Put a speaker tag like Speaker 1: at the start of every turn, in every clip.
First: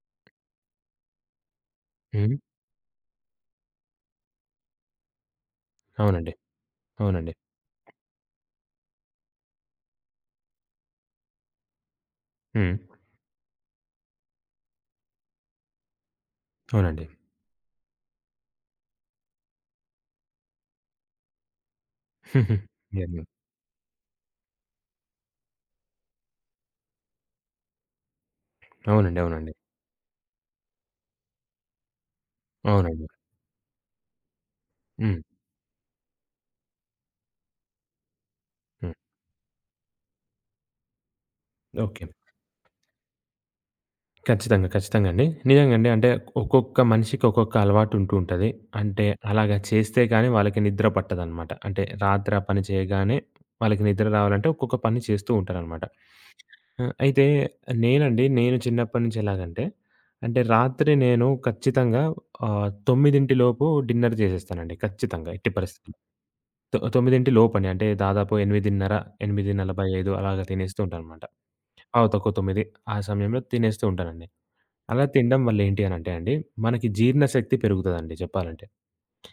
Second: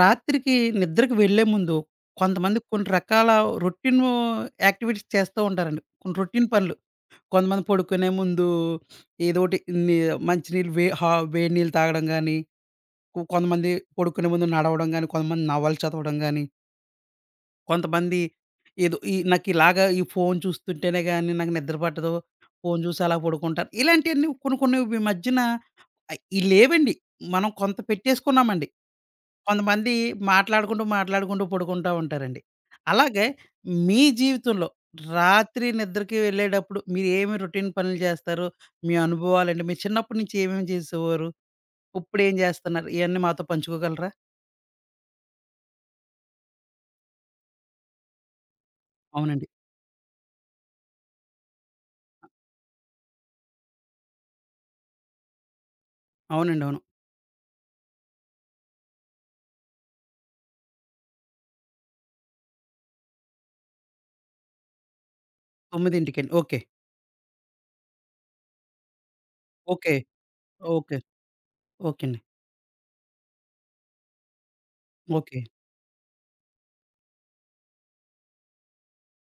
Speaker 1: రాత్రికి నిద్రకు వెళ్ళే ముందు
Speaker 2: హ్మ్.
Speaker 1: కొంతమంది కొన్ని రకాల రొటీన్ యాక్టివిటీస్ చేస్తూ ఉంటారండి. కొన్ని
Speaker 2: అవునండి.
Speaker 1: రొటీన్ పనులు.
Speaker 2: అవునండి.
Speaker 1: కొంతమంది పడుకునే ముందు ఏదోటి ని మంచినీళ్ళు వే హా వేడి నీళ్ళు తాగడం గాని,
Speaker 2: హ్మ్.
Speaker 1: కొంతమంది పడుకునే ముందు నడవడం గాని, కొంతమంది నవలు చదవడం గాని,
Speaker 2: అవునండి.
Speaker 1: కొంతమంది ఏదో ఈ నాకిలాగ ఈ ఫోను చూస్తుంటేనే గాని నాకు నిద్ర పట్టదు. ఫోను చూసి అలా
Speaker 2: యెస్.
Speaker 1: పడుకుంటాను. ఇలాంటియన్నీ కొన్ని కొన్ని ఈ మధ్యన ఇయి లేవండి. మనం కొంత పెట్టేసుకున్నామండి.
Speaker 2: అవునండి. అవునండి.
Speaker 1: కొంతమంది మాట్లాడుకుంటూ, మాట్లాడుకుంటూ పడుకుంటా ఉంటారండి.
Speaker 2: అవునండి.
Speaker 1: అలాగే మీ జీవితంలో
Speaker 2: హ్మ్.
Speaker 1: రాత్రి నిద్రకి వెళ్ళేటప్పుడు మీరేమి రొటీన్ పనులు చేస్తారు?
Speaker 2: హ్మ్.
Speaker 1: మీ అనుభవాలేంటి? మీరు చిన్నప్పటి నుంచి ఏమేమి చేసేవారు?
Speaker 2: ఓకే.
Speaker 1: ఇప్పుడేం చేస్తున్నారు? ఇయన్నీ మాతో పంచుకోగలరా?
Speaker 2: ఖచ్చితంగా. ఖచ్చితంగా అండి. నిజంగండి. అంటే ఒక్కొక్క మనిషికి ఒక్కొక్క అలవాటు ఉంటూ ఉంటది. అంటే
Speaker 1: అవునండి.
Speaker 2: అలాగా చేస్తే గాని వాళ్ళకి నిద్ర పట్టదనమాట. అంటే రాత్రి ఆ పని చేయగానే వాళ్ళకి నిద్ర రావాలంటే ఒక్కొక్క పని చేస్తూ ఉంటారనమాట.
Speaker 1: అవునండి. అవును.
Speaker 2: ఆ! అయితే నేనండి నేను చిన్నప్పటి నుంచి ఎలాగంటే, అంటే రాత్రి నేను ఖచ్చితంగా 9 లోపు డిన్నర్ చేసేస్తానండి. ఖచ్చితంగా ఎట్టి పరిస్థితుల్లో.
Speaker 1: 9కి ఓకే.
Speaker 2: 9 లోపని. అంటే దాదాపు 8:30
Speaker 1: ఓకే.
Speaker 2: 8:45 అలాగా తినేస్తూ
Speaker 1: ఓకే.
Speaker 2: ఉంటాననమాట.
Speaker 1: ఓకే
Speaker 2: పావు
Speaker 1: అండి.
Speaker 2: తక్కువ 9 ఆ సమయంలో తినేస్తూ ఉంటానండి. అలా తినడం
Speaker 1: ఓకే.
Speaker 2: వల్ల ఏంటి అనంటే అండి, మనకి జీర్ణశక్తి పెరుగుతదండి చెప్పాలంటే.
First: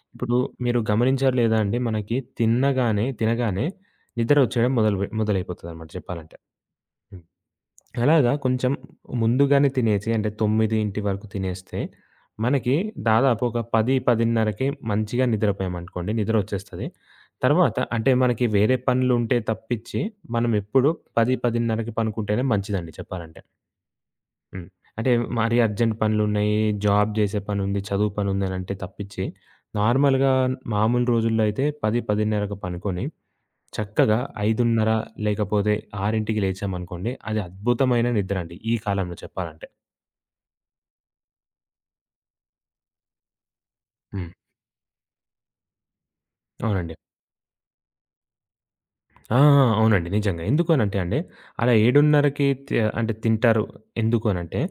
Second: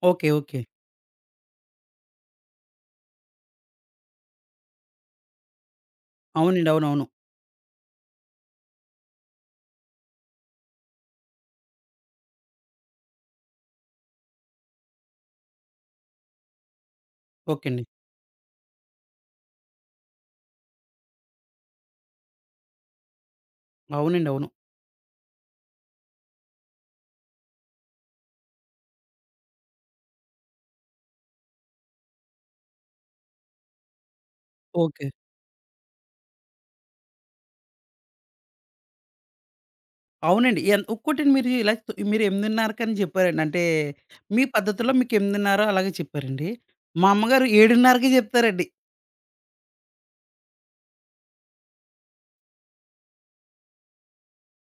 Speaker 1: ఓకే.
Speaker 2: ఇప్పుడు
Speaker 1: ఓకే.
Speaker 2: మీరు గమనించారో లేదా అండి, మనకి తినగానే నిద్ర వచ్చేయడం మొదలైపోతదనమాట చెప్పాలంటే.
Speaker 1: అవునండి. అవునవును.
Speaker 2: అలాగా కొంచెం ముందుగానే తినేసి అంటే 9 వరకు తినేస్తే, మనకి దాదాపు ఒక 10, 10:30కి మంచిగా నిద్రపోయామనుకోండి నిద్రొచ్చేస్తది.
Speaker 1: ఓకే
Speaker 2: తర్వాత
Speaker 1: అండి.
Speaker 2: అంటే మనకి వేరే పనులుంటే తప్పించి మనమెప్పుడు 10, 10:30కి పనుకుంటేనే మంచిదండి చెప్పాలంటే.
Speaker 1: అవునండి. అవును.
Speaker 2: హ్మ్. అంటే మరీ అర్జెంట్ పనులున్నాయి, జాబ్ చేసే పనుంది, చదువు పనుందనంటే తప్పించి, నార్మల్‌గా మామూలు రోజుల్లో అయితే 10, 10:30కి పనుకొని చక్కగా 5:30
Speaker 1: ఓకే.
Speaker 2: లేకపోతే 6కి లేచామనుకోండి, అది అద్భుతమైన నిద్ర అండి ఈ కాలంలో చెప్పాలంటే.
Speaker 1: అవునండి. ఇంకోటండి, మీరు మీరు 8:30కని చెప్పారండి. అంటే
Speaker 2: హ్మ్.
Speaker 1: మీ పద్ధతిలో మీకు 8:30 అలాగే చెప్పారండి.
Speaker 2: అవునండి.
Speaker 1: మా అమ్మగారు 7:30కే చెప్తారండి.
Speaker 2: ఆ! ఆ! అవునండి. నిజంగా. ఎందుకు అనంటే అండి, అలా 7:30కి అంటే తింటారు. ఎందుకు అనంటే,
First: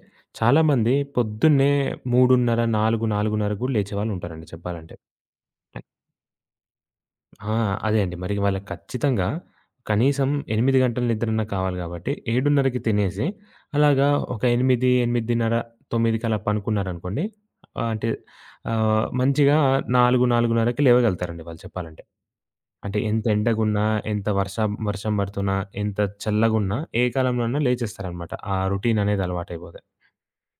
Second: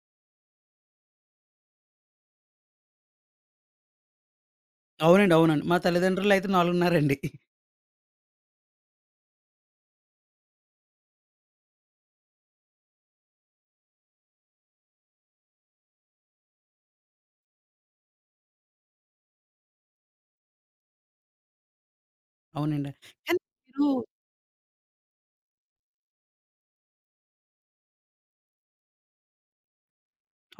Speaker 2: చాలామంది పొద్దున్నే 3:30, 4, 4:30 గూడా లేచేవాళ్ళుంటారండి చెప్పాలంటే.
Speaker 1: అవునండి. అవునండి. మా తల్లిదండ్రులైతే 4:30 అండి.
Speaker 2: ఆ! అదే అండి. మరి వాళ్ళకి ఖచ్చితంగా కనీసం 8 గంటల నిద్రన్నా కావాలి గాబట్టి 7:30కి తినేసి, అలాగా ఒక 8, 8:30, 9కి అలా పనుకున్నారనుకోండి ఆహ్, అంటే మంచిగా 4, 4:30కి లేవగలుగుతారండి వాళ్ళు చెప్పాలంటే.
Speaker 1: అవునండి.
Speaker 2: అంటే ఎంత
Speaker 1: కానీ
Speaker 2: ఎండగున్నా,
Speaker 1: మీరు
Speaker 2: ఎంత వర్షం వర్షం పడుతున్నా, ఎంత చల్లగున్నా ఏ కాలంలోనైనా లేచేస్తారనమాట. ఆ రొటీన్ అనేది అలవాటైపోతే.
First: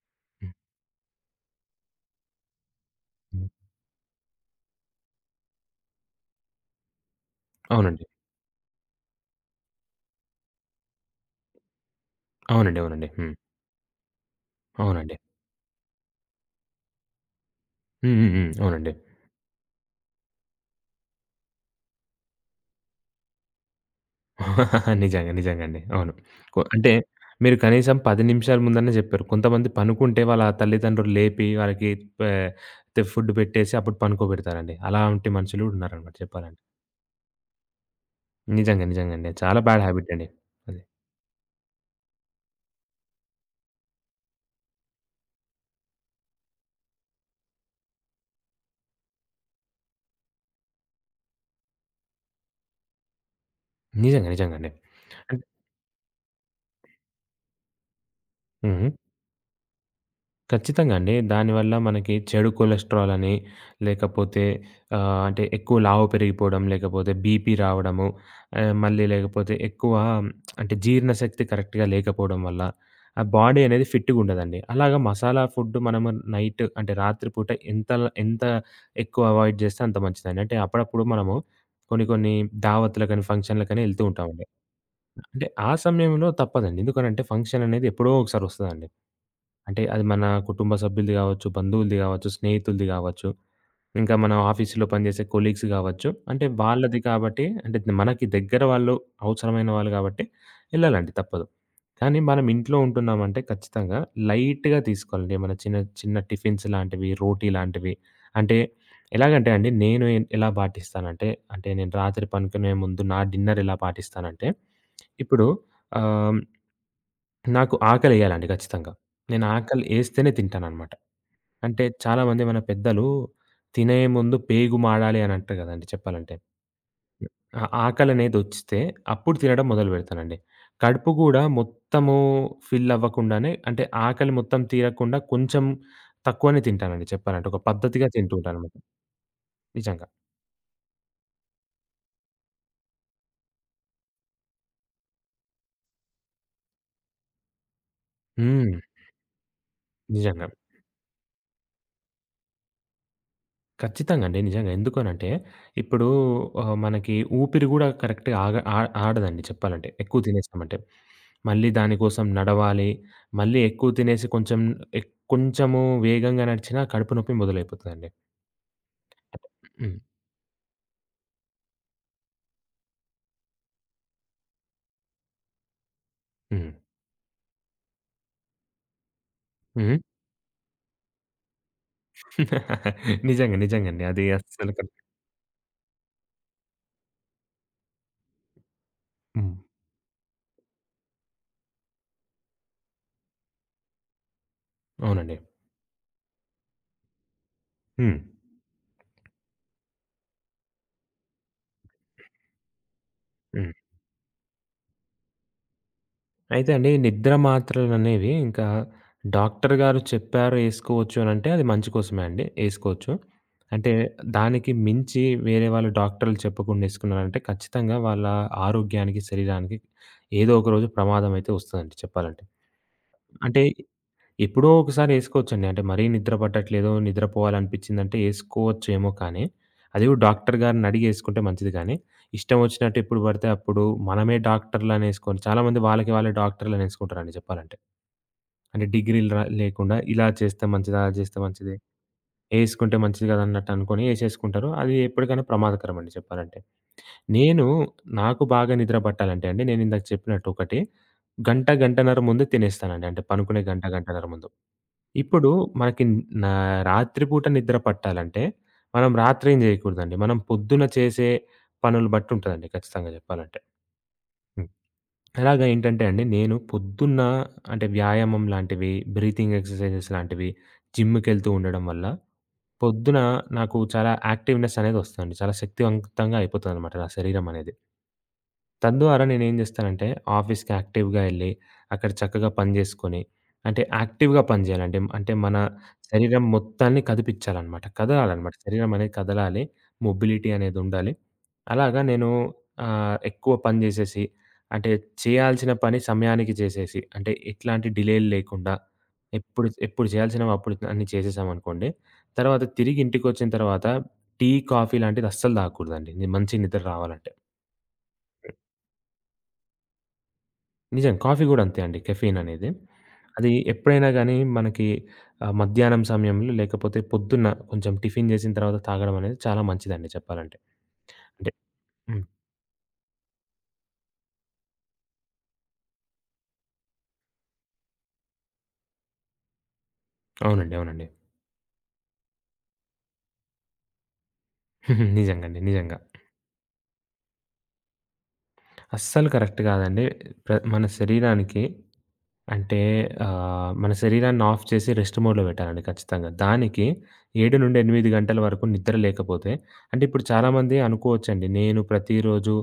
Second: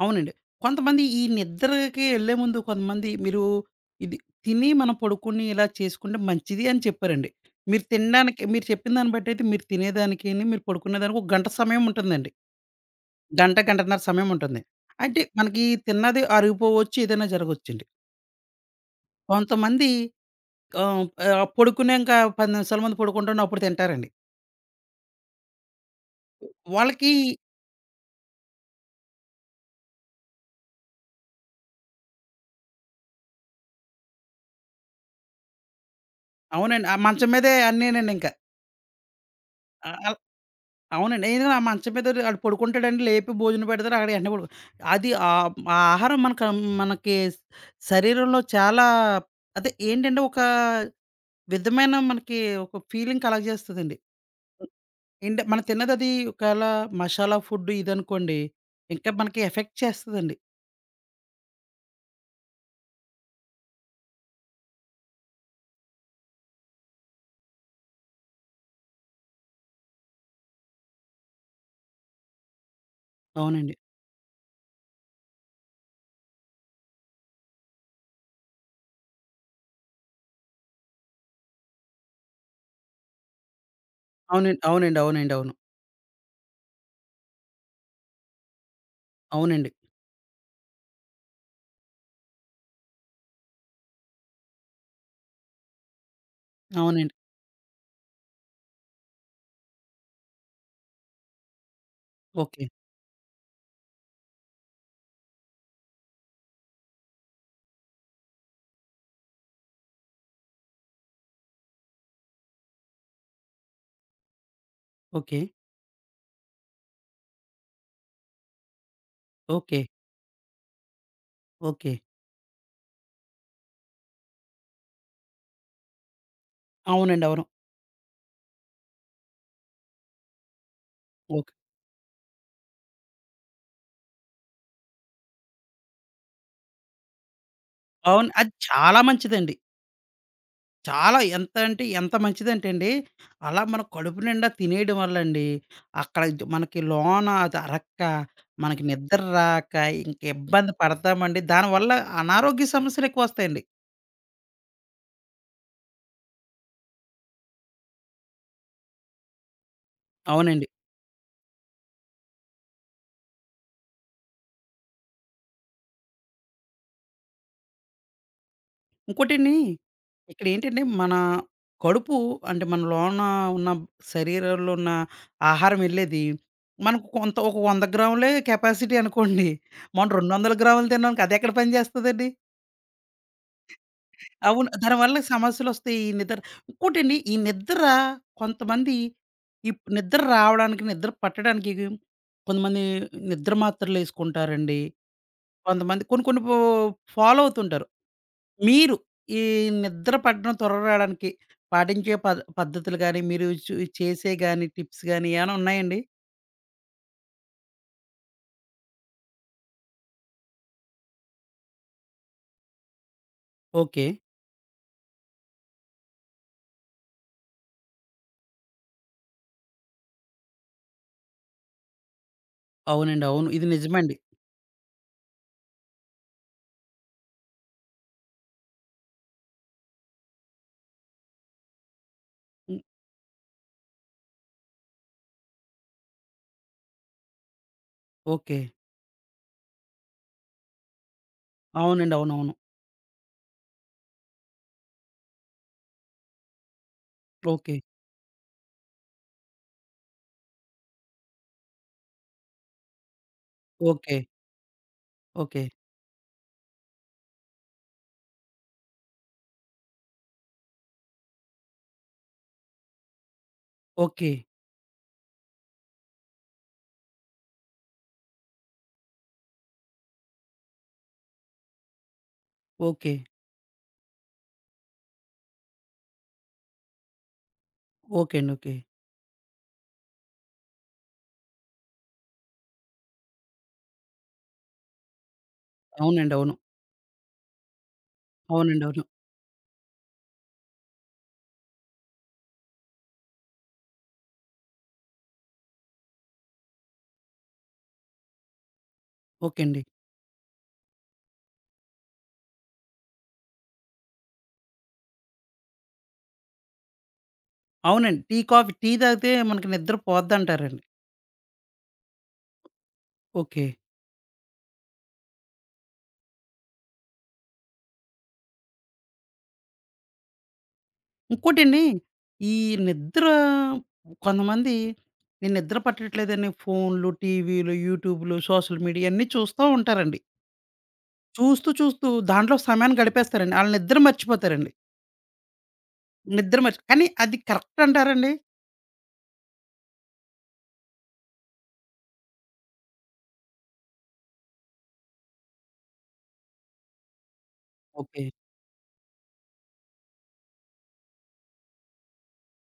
Speaker 1: అవునండి.
Speaker 2: హ్మ్.
Speaker 1: కొంతమంది ఈ నిద్రకి ఎళ్ళే ముందు కొంతమంది మీరు
Speaker 2: హ్మ్.
Speaker 1: ఇది తిని మనం పడుకుని ఇలా చేసుకుంటే మంచిది అని చెప్పారండి. మీరు
Speaker 2: అవునండి.
Speaker 1: తినడానికి మీరు చెప్పిన దాన్ని బట్టయితే మీరు తినేదానికిని, మీరు పడుకునేదానికి ఒక గంట సమయం ఉంటుందండి.
Speaker 2: అవునండి. అవునండి. హ్మ్.
Speaker 1: గంట, గంటన్నర సమయముంటుంది.
Speaker 2: అవునండి.
Speaker 1: అంటే మనకి తిన్నది అరిగిపోవచ్చు, ఏదైనా జరగొచ్చండి.
Speaker 2: హ్మ్. హ్మ్. హ్మ్. అవునండి.
Speaker 1: కొంతమంది ఆహ్, ఆహ్, పడుకునేంక 10 నిమిషాల ముందు పడుకుంటాను అప్పుడు తింటారండి.
Speaker 2: నిజంగా. నిజంగండి. అవును. అంటే
Speaker 1: వాళ్ళకి
Speaker 2: మీరు కనీసం 10 నిమిషాల ముందన్న జెప్పారు. కొంతమంది పనుకుంటే వాళ్ళ తల్లిదండ్రులు లేపి వాళ్ళకి పే తే ఫుడ్ పెట్టేసి అప్పుడు పనుకోబెడతారండి. అలాంటి మనుషులు గూడా ఉన్నారనమాట చెప్పాలంటే.
Speaker 1: అవునండి. ఆ మంచం మీదే అన్నీనండింక.
Speaker 2: నిజంగా. నిజంగండి. చాలా బ్యాడ్
Speaker 1: ఆహ్,
Speaker 2: హ్యాబిట్
Speaker 1: ఆహ్,
Speaker 2: అండి అది.
Speaker 1: అవునండి. ఏదో ఆ మంచం మీద ఆడు పడుకుంటాడండి, లేపి భోజనం పెడతారు. అక్కడ వెంటనే అది ఆ ఆహారం మనకి శరీరంలో చాలా అదే ఏంటంటే, ఒక విధమైన మనకి ఒక ఫీలింగ్ కలగజేస్తదండి.
Speaker 2: నిజంగా. నిజంగండి. అంటే
Speaker 1: ఏంటే మనం తిన్నదది ఒకేళ మసాలా ఫుడ్ ఇదనుకోండి,
Speaker 2: హ్మ్.
Speaker 1: ఇంకా మనకి ఎఫెక్ట్ చేస్తదండి.
Speaker 2: ఖచ్చితంగా అండి. దానివల్ల మనకి చెడు కొలెస్ట్రాల్ అని, లేకపోతే అంటే ఎక్కువ లావు పెరిగిపోవడం, లేకపోతే బీపీ రావడము, మళ్ళీ లేకపోతే ఎక్కువ అంటే జీర్ణశక్తి కరెక్ట్‌గా లేకపోవడం వల్ల, ఆ బాడీ
Speaker 1: అవునండి.
Speaker 2: అనేది ఫిట్‌గుండదండి. అలాగా మసాలా ఫుడ్ మనము నైట్ అంటే రాత్రి పూట ఎంత ఎంత ఎక్కువ అవాయిడ్ చేస్తే అంత మంచిదండి. అంటే అప్పుడప్పుడు మనము కొన్ని కొన్ని దావత్‌లకని, ఫంక్షన్‌లకని ఎళ్తూ ఉంటామండి.
Speaker 1: అవునండి. అవునండి. అవునండి.
Speaker 2: అంటే
Speaker 1: అవును.
Speaker 2: ఆ సమయంలో తప్పదండి. ఎందుకనంటే ఫంక్షన్ అనేది ఎప్పుడో ఒకసారి వస్తదండి.
Speaker 1: అవునండి.
Speaker 2: అంటే అది మన కుటుంబ సభ్యులది గావచ్చు, బంధువులది గావచ్చు, స్నేహితులది గావచ్చు, ఇంకా మన ఆఫీస్‌లో పనిజేసే కొలీగ్స్ గావచ్చు. అంటే వాళ్ళది
Speaker 1: అవునండి.
Speaker 2: కాబట్టి అంటే మనకి దగ్గర వాళ్ళు, అవసరమైన వాళ్ళు గాబట్టి ఎళ్ళాలండి తప్పదు. కానీ మనం
Speaker 1: ఓకే.
Speaker 2: ఇంట్లో ఉంటున్నామంటే ఖచ్చితంగా లైట్‌గా తీసుకోవాలండి. ఏమన్నా చిన్న చిన్న టిఫిన్స్ లాంటివి, రోటీ లాంటివి అంటే ఎలాగంటే అండి నేను ఎలా పాటిస్తానంటే, అంటే నేను రాత్రి పనుకునే ముందు నా డిన్నర్ ఎలా పాటిస్తానంటే,
Speaker 1: ఓకే.
Speaker 2: ఇప్పుడు ఆహ్ నాకు ఆకలేయాలండి ఖచ్చితంగా. నేను హ్మ్.
Speaker 1: ఓకే.
Speaker 2: ఆకలి ఏస్తేనే తింటాననమాట. అంటే
Speaker 1: ఓకే.
Speaker 2: చాలామంది మన పెద్దలు తినే ముందు పేగు మాడాలి అని అంటారు గదండీ చెప్పాలంటే.
Speaker 1: అవునండి. అవును.
Speaker 2: ఆ ఆకలనేదొచ్చితే అప్పుడు తినడం మొదలుపెడతానండి. కడుపు గూడా
Speaker 1: ఓకే.
Speaker 2: మొత్తము ఫిల్ అవ్వకుండానే అంటే ఆకలి మొత్తం తీరకుండా కొంచెం తక్కువనే తింటానండి చెప్పాలంటే. ఒక పద్ధతిగా
Speaker 1: అవును.
Speaker 2: తింటూ
Speaker 1: అది
Speaker 2: ఉంటాననమాట.
Speaker 1: చాలా మంచిదండి.
Speaker 2: నిజంగా.
Speaker 1: చాలా ఎంత అంటే ఎంత మంచిదంటే అండి, అలా మనం కడుపు నిండా తినేయడం వల్లండి, అక్కడ మనకి లోన అది అరక్క,
Speaker 2: హ్మ్.
Speaker 1: మనకి నిద్ర రాక, ఇంక
Speaker 2: నిజంగా.
Speaker 1: ఇబ్బంది పడతామండి. దానివల్ల అనారోగ్య సమస్యలెక్కువొస్తాయండి.
Speaker 2: ఖచ్చితంగా అండి. నిజంగా. ఎందుకనంటే, ఇప్పుడు మనకి ఊపిరి గూడా కరెక్ట్‌గా ఆగ ఆ ఆడదండి చెప్పాలంటే. ఎక్కువ
Speaker 1: అవునండి.
Speaker 2: తినేసామంటే. మళ్ళీ దానికోసం నడవాలి. మళ్ళీ ఎక్కువ తినేసి కొంచెం కొంచెము వేగంగా నడిచినా కడుపు నొప్పి మొదలైపోతదండి.
Speaker 1: ఇంకోటండి,
Speaker 2: హ్మ్.
Speaker 1: ఇక్కడేంటంటే మన కడుపు అంటే మన లోన ఉన్న శరీరంలో ఉన్న ఆహారం వెళ్ళేది,
Speaker 2: హ్మ్.
Speaker 1: మనకు కొంత ఒక 100 గ్రాములే కెపాసిటీ అనుకోండి.
Speaker 2: హ్మ్.
Speaker 1: మనం 200 గ్రాములు తినడానికి అదెక్కడ పని చేస్తదండి?
Speaker 2: నిజంగా. నిజంగండి. అది
Speaker 1: అవును.
Speaker 2: అస్సలు కరెక్ట్.
Speaker 1: దానివల్ల సమస్యలొస్తాయి. ఈ నిద్ర ఇంకోటండి, ఈ నిద్ర కొంతమంది
Speaker 2: హ్మ్.
Speaker 1: ఈ నిద్ర రావడానికి, నిద్ర పట్టడానికి కొంతమంది నిద్ర మాత్రలేసుకుంటారండి.
Speaker 2: అవునండి.
Speaker 1: కొంతమంది కొన్ని కొన్ని ఫాలో అవుతుంటారు.
Speaker 2: హ్మ్.
Speaker 1: మీరు ఈ నిద్ర పట్టడం రాడానికి పాటించే పద్ధతులు గాని, మీరు
Speaker 2: హ్మ్.
Speaker 1: చేసే గాని టిప్స్ గాని ఏమైనా ఉన్నాయండి?
Speaker 2: అయితే అండి నిద్ర మాత్రలనేవి ఇంకా డాక్టర్ గారు చెప్పారు ఏసుకోవచ్చు అనంటే అది మంచి కోసమే అండి ఏసుకోవచ్చు. అంటే
Speaker 1: ఓకే.
Speaker 2: దానికి మించి వేరే వాళ్ళు డాక్టర్లు చెప్పకుండా ఏసుకున్నారంటే ఖచ్చితంగా వాళ్ళ ఆరోగ్యానికి, శరీరానికి ఏదో ఒక రోజు ప్రమాదం అయితే వస్తదండి చెప్పాలంటే.
Speaker 1: అవునండి. అవును.
Speaker 2: అంటే
Speaker 1: ఇది నిజమండి.
Speaker 2: ఎప్పుడో ఒకసారి ఏసుకోవచ్చండి. అంటే మరీ నిద్ర పట్టట్లేదు, నిద్రపోవాలనిపించిందంటే ఏసుకోవచ్చేమో కానీ, అది కూడా డాక్టర్ గారినడిగి ఏసుకుంటే మంచిది కానీ, ఇష్టం
Speaker 1: హ్మ్.
Speaker 2: వచ్చినట్టు ఎప్పుడు పడితే అప్పుడు మనమే డాక్టర్‌లనేసుకొని చాలామంది వాళ్ళకి వాళ్ళే డాక్టర్‌లనేసుకుంటారండి చెప్పాలంటే.
Speaker 1: ఓకే.
Speaker 2: అంటే డిగ్రీలు లేకుండా ఇలా చేస్తే మంచిది, అలా చేస్తే మంచిది,
Speaker 1: అవునండి. అవునవును.
Speaker 2: ఏసుకుంటే మంచిది కదా! అన్నట్టు అనుకోని ఏసేసుకుంటారు. అది ఎప్పటికైనా ప్రమాదకరమండి చెప్పాలంటే. నేను
Speaker 1: ఓకే.
Speaker 2: నాకు బాగా నిద్ర పట్టాలంటే అండి, నేనిందాక చెప్పినట్టు ఒకటి గంట, గంటన్నర ముందే తినేస్తానండి. అంటే పనుకునే గంట,
Speaker 1: ఓకే.
Speaker 2: గంటన్నర ముందు. ఇప్పుడు
Speaker 1: ఓకే.
Speaker 2: మనకి నా రాత్రిపూట నిద్ర పట్టాలంటే, మనం రాత్రేం జేయకూడదండి. మనం పొద్దున చేసే పనులు బట్టి ఉంటదండి ఖచ్చితంగా జెప్పాలంటే.
Speaker 1: ఓకే.
Speaker 2: అలాగా ఏంటంటే అండి, నేను పొద్దున్న అంటే వ్యాయామం లాంటివి, బ్రీతింగ్ ఎక్సర్‌సైజెస్ లాంటివి, జిమ్‌కెళ్తూ ఉండడం వల్ల,
Speaker 1: ఓకే.
Speaker 2: పొద్దున నాకు చాలా యాక్టివ్‌నెస్ అనేది వస్తదండి. చాలా శక్తివంతంగా అయిపోతదనమాట నా శరీరం అనేది.
Speaker 1: ఓకే అండి. ఓకే.
Speaker 2: తద్వారా నేనేం జేస్తానంటే, ఆఫీస్‌కి యాక్టివ్‌గా ఎళ్ళి, అక్కడ చక్కగా పని జేసుకొని, అంటే యాక్టివ్‌గా పని జేయాలండి. అంటే మన
Speaker 1: అవునండి.
Speaker 2: శరీరం
Speaker 1: అవును.
Speaker 2: మొత్తాన్ని కదిపిచ్చాలనమాట. కదలాలనమాట.
Speaker 1: అవునండి.
Speaker 2: శరీరం
Speaker 1: అవును.
Speaker 2: అనేది కదలాలి. మొబిలిటీ అనేది ఉండాలి. అలాగా నేను ఎక్కువ పని జేసేసి అంటే చేయాల్సిన పని సమయానికి చేసేసి, అంటే ఎట్లాంటి డిలేలు లేకుండా
Speaker 1: ఓకే
Speaker 2: ఎప్పుడు
Speaker 1: అండి.
Speaker 2: ఎప్పుడు చేయాల్సినవి అప్పుడు అన్నీ చేసేసామనుకోండి. తర్వాత తిరిగి ఇంటికొచ్చిన తర్వాత టీ, కాఫీ లాంటిది అస్సలు తాగకూడదండి. మంచి నిద్ర రావాలంటే.
Speaker 1: అవునండి. టీ, కాఫీ టీ తాగితే మనకి నిద్ర పోద్దంటారండి.
Speaker 2: నిజం కాఫీ గూడా అంతే అండి కెఫెయిన్ అనేది. అది
Speaker 1: ఓకే.
Speaker 2: ఎప్పుడైనా గానీ మనకి మధ్యాహ్నం సమయంలో లేకపోతే పొద్దున్న కొంచెం టిఫిన్ చేసిన తర్వాత తాగడం అనేది చాలా మంచిదండి చెప్పాలంటే. అంటే
Speaker 1: ఇంకోటండి,
Speaker 2: హ్మ్.
Speaker 1: ఈ నిద్ర కొంతమంది నేను నిద్ర పట్టట్లేదని ఫోన్‌లు, టీవీలు, యూట్యూబ్‌లు, సోషల్ మీడియా ఇయన్నీ చూస్తా ఉంటారండి.
Speaker 2: అవునండి. అవునండి.
Speaker 1: చూస్తూ, చూస్తూ దాంట్లో సమయాన్ని గడిపేస్తారండి. ఆళ్ళు నిద్ర మర్చిపోతారండి.
Speaker 2: నిజంగండి. నిజంగా.
Speaker 1: నిద్ర మర్చి కానీ అది కరెక్ట్ అంటారండి?
Speaker 2: అస్సలు కరెక్ట్ కాదండి. మన శరీరానికి అంటే మన శరీరాన్ని ఆఫ్ చేసి రెస్ట్ మోడ్‌లో పెట్టాలండి ఖచ్చితంగా. దానికి 7-8
Speaker 1: ఓకే.
Speaker 2: గంటల వరకు నిద్ర లేకపోతే అంటే ఇప్పుడు చాలామంది అనుకోవచ్చండి. నేను ప్రతిరోజు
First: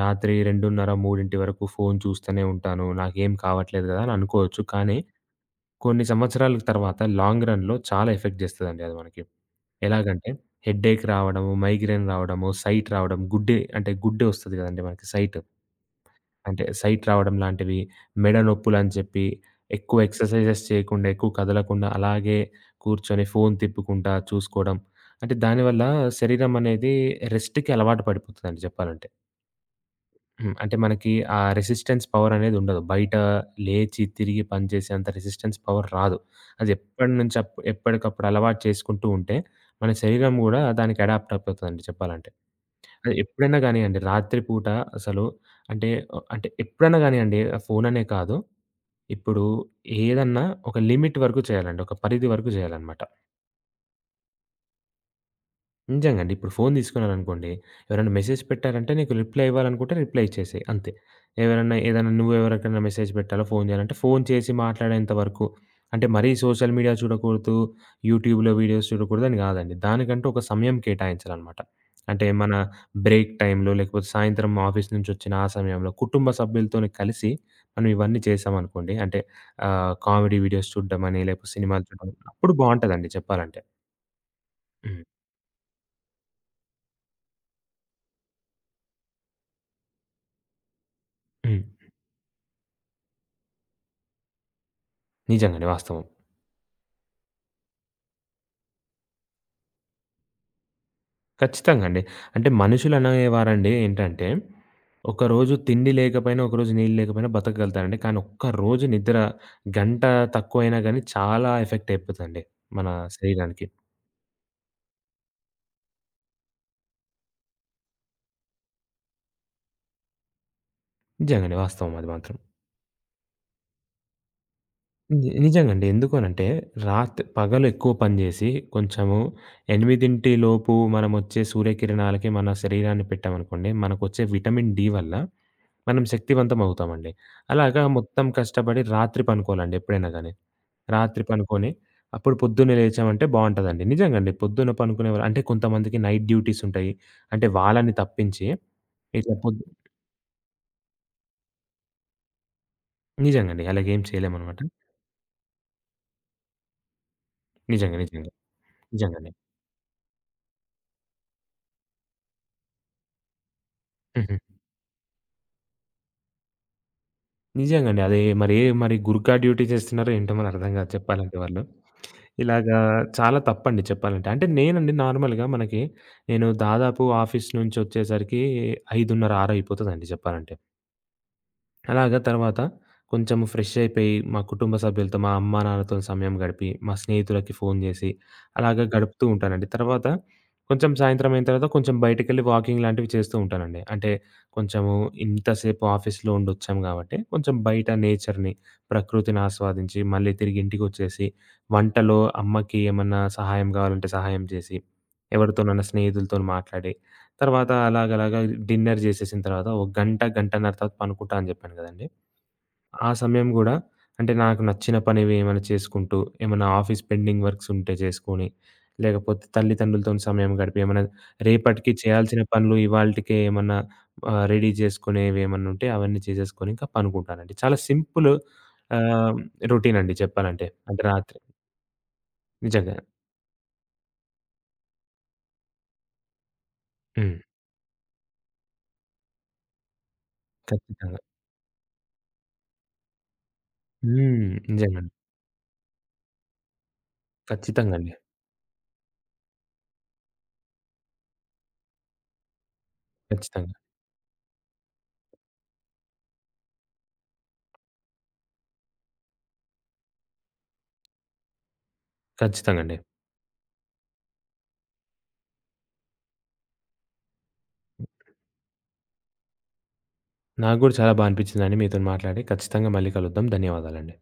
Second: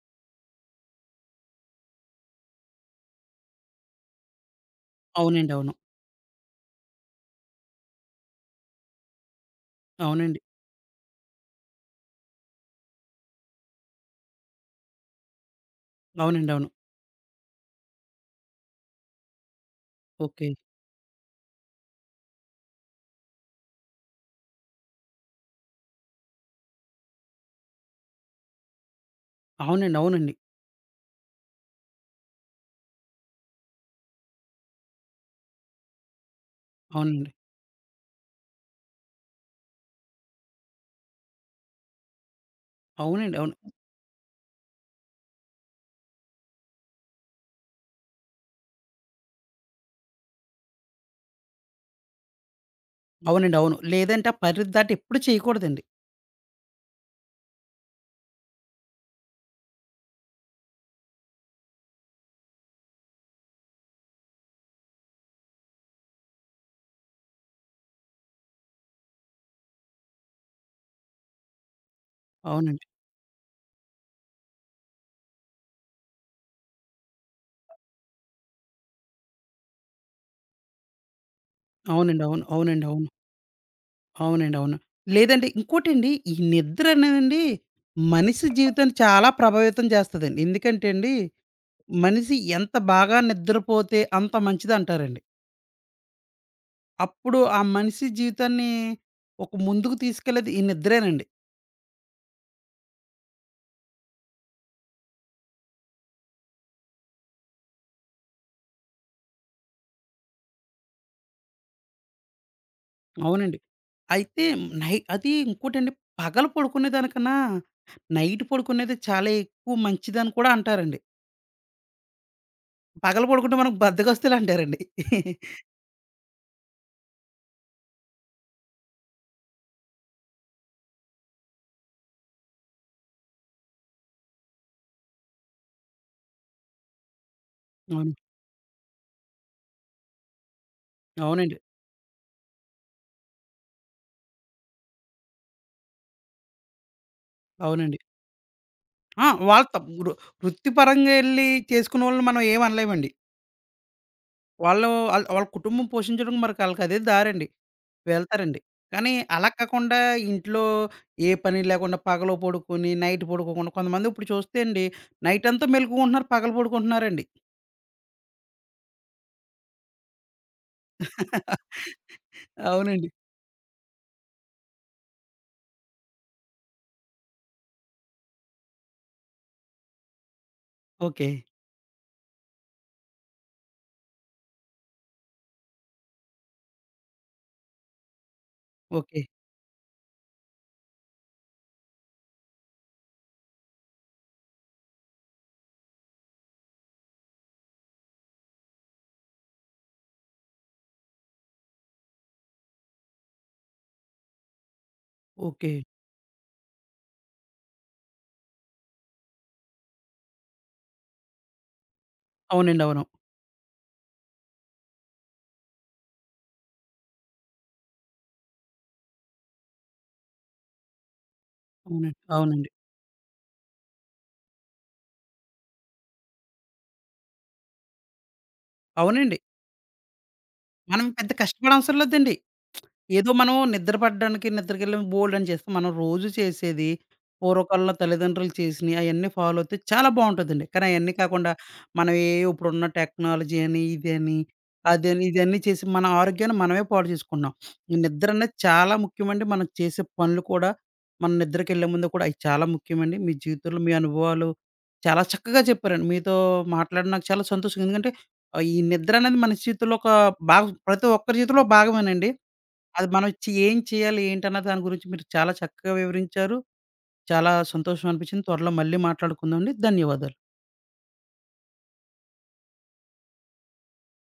Speaker 2: రాత్రి 2:30, 3 వరకు ఫోను చూస్తూనే ఉంటాను. నాకేం కావట్లేదు కదా! అని అనుకోవచ్చు. కానీ
Speaker 1: అవునండి. అవును.
Speaker 2: కొన్ని సంవత్సరాల తర్వాత లాంగ్ రన్‌లో చాలా ఎఫెక్ట్ చేస్తదండి అది మనకి. ఎలాగంటే
Speaker 1: అవునండి.
Speaker 2: హెడ్‌ఏక్ రావడము, మైగ్రేన్ రావడము, సైట్ రావడం, గుడ్డే అంటే గుడ్డే వస్తది కదండీ మనకి సైట్.
Speaker 1: అవునండి.
Speaker 2: అంటే
Speaker 1: అవును.
Speaker 2: సైట్ రావడం లాంటివి, మెడ నొప్పులని చెప్పి, ఎక్కువ
Speaker 1: ఓకే.
Speaker 2: ఎక్సర్‌సైజెస్ చేయకుండా, ఎక్కువ కదలకుండా అలాగే కూర్చొని ఫోను తిప్పుకుంటా చూసుకోవడం. అంటే దానివల్ల శరీరం అనేది రెస్ట్‌కి అలవాటు పడిపోతదండి చెప్పాలంటే.
Speaker 1: అవునండి. అవునండి.
Speaker 2: హ్మ్. అంటే మనకి ఆ రెసిస్టెన్స్ పవర్ అనేది ఉండదు. బయట లేచి తిరిగి పని చేసేంత రెసిస్టెన్స్ పవర్ రాదు. అది
Speaker 1: అవునండి.
Speaker 2: ఎప్పటినుంచి ఎప్పటికప్పుడు అలవాటు చేసుకుంటూ ఉంటే, మన శరీరం గూడా దానికి అడాప్ట్ అయిపోతదండి చెప్పాలంటే. అది
Speaker 1: అవునండి. అవును.
Speaker 2: ఎప్పుడైనా గానియండి రాత్రి పూట అసలు అంటే ఎప్పుడైనా గానియండి ఆ ఫోననే కాదు. ఇప్పుడు ఏదన్నా ఒక లిమిట్ వరకు చేయాలండి. ఒక పరిధి వరకు చేయాలనమాట.
Speaker 1: హ్మ్. అవునండి. అవును. లేదంటే ఆ పరిధి దాటి ఎప్పుడు చేయకూడదండి.
Speaker 2: నిజంగా అండి. ఇప్పుడు ఫోను తీసుకున్నాననుకోండి, ఎవరైనా మెసేజ్ పెట్టారంటే నీకు రిప్లై ఇవ్వాలనుకుంటే రిప్లై ఇచ్చేసేయి అంతే. ఎవరన్నా ఏదైనా నువ్వెవరికైనా మెసేజ్ పెట్టాలా, ఫోను చేయాలంటే ఫోను చేసి మాట్లాడేంత వరకు. అంటే మరీ సోషల్ మీడియా చూడకూడదు, యూట్యూబ్‌లో వీడియోస్ చూడకూడదు అని కాదండి. దానికంటూ ఒక సమయం కేటాయించాలనమాట. అంటే మన
Speaker 1: అవునండి.
Speaker 2: బ్రేక్ టైంలో లేకపోతే సాయంత్రం ఆఫీస్ నుంచొచ్చిన ఆ సమయంలో కుటుంబ సభ్యులతోని కలిసి మనం ఇవన్నీ చేశామనుకోండి అంటే కామెడీ వీడియోస్ చూడ్డమని లేకపోతే సినిమాలు చూడడం
Speaker 1: అవునండి. అవును.
Speaker 2: అప్పుడు
Speaker 1: అవునండి. అవును.
Speaker 2: బావుంటదండి చెప్పాలంటే.
Speaker 1: అవునండి. అవును.
Speaker 2: హ్మ్.
Speaker 1: లేదంటే ఇంకోటండి, ఈ నిద్ర అనేదండి మనిషి జీవితాన్ని చాలా ప్రభావితం చేస్తదండి. ఎందుకంటే అండి,
Speaker 2: హ్మ్.
Speaker 1: మనిషి ఎంత బాగా నిద్రపోతే అంత మంచిదంటారండి.
Speaker 2: నిజంగండి వాస్తవం.
Speaker 1: అప్పుడు ఆ మనిషి జీవితాన్ని ఒక ముందుకు తీసుకెళ్ళేది ఈ నిద్రేనండి.
Speaker 2: ఖచ్చితంగా అండి. అంటే మనుషులనేవారండి ఏంటంటే, ఒకరోజు తిండి లేకపోయినా, ఒకరోజు నీళ్ళు లేకపోయినా బతకగలుగుతారండి. కానీ ఒక్కరోజు నిద్ర గంట తక్కువైనా గానీ చాలా ఎఫెక్ట్ అయిపోతదండి మన
Speaker 1: అవునండి.
Speaker 2: శరీరానికి.
Speaker 1: అయితే అది ఇంకోటండి, పగలు పడుకునే దానికన్నా నైట్ పడుకునేది చాలా ఎక్కువ మంచిదని కూడా అంటారండి.
Speaker 2: నిజంగానే వాస్తవం అది మాత్రం.
Speaker 1: పగలు పడుకుంటే మనకు బద్ధకస్తులంటారండి.
Speaker 2: నిజంగండి. ఎందుకు అనంటే పగలు ఎక్కువ పని జేసి కొంచెము 8 లోపు మనమొచ్చే సూర్యకిరణాలకి మన శరీరాన్ని పెట్టామనుకోండి, మనకొచ్చే విటమిన్ డి వల్ల మనం శక్తివంతం అవుతామండి. అలాగా
Speaker 1: అవును.
Speaker 2: మొత్తం కష్టపడి రాత్రి పనుకోవాలండి ఎప్పుడైనా గాని. రాత్రి
Speaker 1: అవునండి.
Speaker 2: పనుకొని అప్పుడు పొద్దున్నే లేచామంటే బావుంటదండి. నిజంగండి పొద్దున పనుకునేవాళ్ళు అంటే కొంతమందికి నైట్ డ్యూటీస్ ఉంటాయి. అంటే వాళ్ళని
Speaker 1: అవునండి.
Speaker 2: తప్పించి
Speaker 1: ఆ!
Speaker 2: ఇట్లా పొద్దు
Speaker 1: వాళ్ళు తప్ వృ వృత్తిపరంగా ఎళ్లి చేసుకునేవాళ్ళని మనం ఏమి అనలేమండి.
Speaker 2: నిజంగండి. అలాగేం చేయలేమనమాట.
Speaker 1: వాళ్ళు వాళ్ళ కుటుంబం పోషించడం మరికి ఆళ్ళకి అదే దారండి.
Speaker 2: నిజంగా. నిజంగా.
Speaker 1: వెళ్తారండి. కానీ
Speaker 2: నిజంగండి.
Speaker 1: అలా కాకుండా ఇంట్లో ఏ పని లేకుండా పగలు పడుకొని, నైట్ పడుకోకుండా కొంతమంది ఇప్పుడు
Speaker 2: హుహు.
Speaker 1: చూస్తే అండి నైట్ అంతా మెలుకువకుంటున్నారు. పగలు పడుకుంటున్నారండి.
Speaker 2: నిజంగండి. అది మరి ఏ మరి గుర్కా డ్యూటీ చేస్తున్నారో ఏంటో మరి అర్థం గాదు చెప్పాలంటే వాళ్ళు. ఇలాగా
Speaker 1: అవునండి.
Speaker 2: చాలా తప్పండి చెప్పాలంటే. అంటే నేనండి నార్మల్‌గా మనకి నేను దాదాపు ఆఫీస్ నుంచొచ్చేసరికి 5:30, 6 అయిపోతదండి చెప్పాలంటే.
Speaker 1: ఓకే.
Speaker 2: అలాగా తర్వాత కొంచెం ఫ్రెష్ అయిపోయి, మా కుటుంబ సభ్యులతో, మా అమ్మా, నాన్నతోని సమయం గడిపి, మా స్నేహితులకి ఫోను జేసి, అలాగా హ్మ్.
Speaker 1: ఓకే.
Speaker 2: గడుపుతూ ఉంటానండి. తర్వాత కొంచెం సాయంత్రం అయిన తర్వాత కొంచెం బయటికెళ్ళి వాకింగ్ లాంటివి చేస్తూ ఉంటానండి. అంటే కొంచెము ఇంతసేపు ఆఫీస్‌లో ఉండొచ్చాం గాబట్టి, కొంచెం బయట నేచర్‌ని, ప్రకృతిని ఆస్వాదించి, మళ్ళీ తిరిగి ఇంటికొచ్చేసి, వంటలో అమ్మకి ఏమన్నా సహాయం గావాలంటే సహాయం జేసి,
Speaker 1: ఓకే.
Speaker 2: ఎవరితోనన్నా స్నేహితులతోని మాట్లాడి తర్వాత అలాగలాగా డిన్నర్ చేసేసిన తర్వాత ఒక గంట, గంటన్నర తర్వాత పనుకుంటా అని చెప్పాను కదండీ!
Speaker 1: అవునండి. అవును.
Speaker 2: ఆ సమయం గూడా అంటే నాకు నచ్చిన పనివి ఏమైనా చేసుకుంటూ, ఏమన్నా ఆఫీస్ పెండింగ్ వర్క్స్ ఉంటే చేసుకొని, లేకపోతే తల్లిదండ్రులతోని సమయం గడిపి, ఏమన్నా రేపటికి
Speaker 1: అవునండి.
Speaker 2: చేయాల్సిన
Speaker 1: అవునండి.
Speaker 2: పనులు ఇవాల్టికే ఏమన్నా రెడీ చేసుకునేవి ఏమన్నా ఉంటే అవన్నీ చేసేసుకొని ఇంకా పనుకుంటానండి. చాలా సింపుల్ ఆహ్,
Speaker 1: అవునండి.
Speaker 2: రొటీన్ అండి చెప్పాలంటే. అంటే
Speaker 1: మనం పెద్ద
Speaker 2: రాత్రి
Speaker 1: కష్టపడవసరం లేదండి.
Speaker 2: నిజంగా.
Speaker 1: ఏదో మనం నిద్ర పడడానికి నిద్రకెళ్ళి బోలెడన్ని చేస్తాం. మనం రోజు చేసేది
Speaker 2: హ్మ్.
Speaker 1: పూర్వకాలంలో తల్లిదండ్రులు చేసినయి అయన్నీ ఫాలో అవుతే చాలా బావుంటదండి. కానీ అయన్నీ
Speaker 2: ఖచ్చితంగా.
Speaker 1: కాకుండా మనం ఏయో ఇప్పుడున్న టెక్నాలజీ అని, ఇదని,
Speaker 2: హ్మ్. నిజంగండి.
Speaker 1: అదని, ఇదన్నీ చేసి మన ఆరోగ్యాన్ని మనమే పాడు చేసుకుంటున్నాం. ఈ
Speaker 2: ఖచ్చితంగా అండి.
Speaker 1: నిద్ర అనేది చాలా ముఖ్యమండి. మనం చేసే పనులు కూడా మనం నిద్రకెళ్ళే ముందు కూడా అయి చాలా ముఖ్యమండి. మీ
Speaker 2: ఖచ్చితంగా.
Speaker 1: జీవితంలో మీ అనుభవాలు చాలా చక్కగా చెప్పారండి. మీతో మాట్లాడడం నాకు చాలా సంతోషంగా ఎందుకంటే ఈ నిద్ర అనేది మన జీవితంలో ఒక భాగం ప్రతి ఒక్కరి జీవితంలో భాగమేనండి.
Speaker 2: ఖచ్చితంగా అండి.
Speaker 1: అది మనం ఏం చేయాలి? ఏంటన్న దాని గురించి మీరు చాలా చక్కగా వివరించారు. చాలా సంతోషం అనిపించింది. త్వరలో మళ్ళీ మాట్లాడుకుందామండి. ధన్యవాదాలు.
Speaker 2: నాకు గూడా చాలా బా అనిపించిందండి మీతోని మాట్లాడి. ఖచ్చితంగా మళ్ళీ కలుద్దాం. ధన్యవాదాలండి.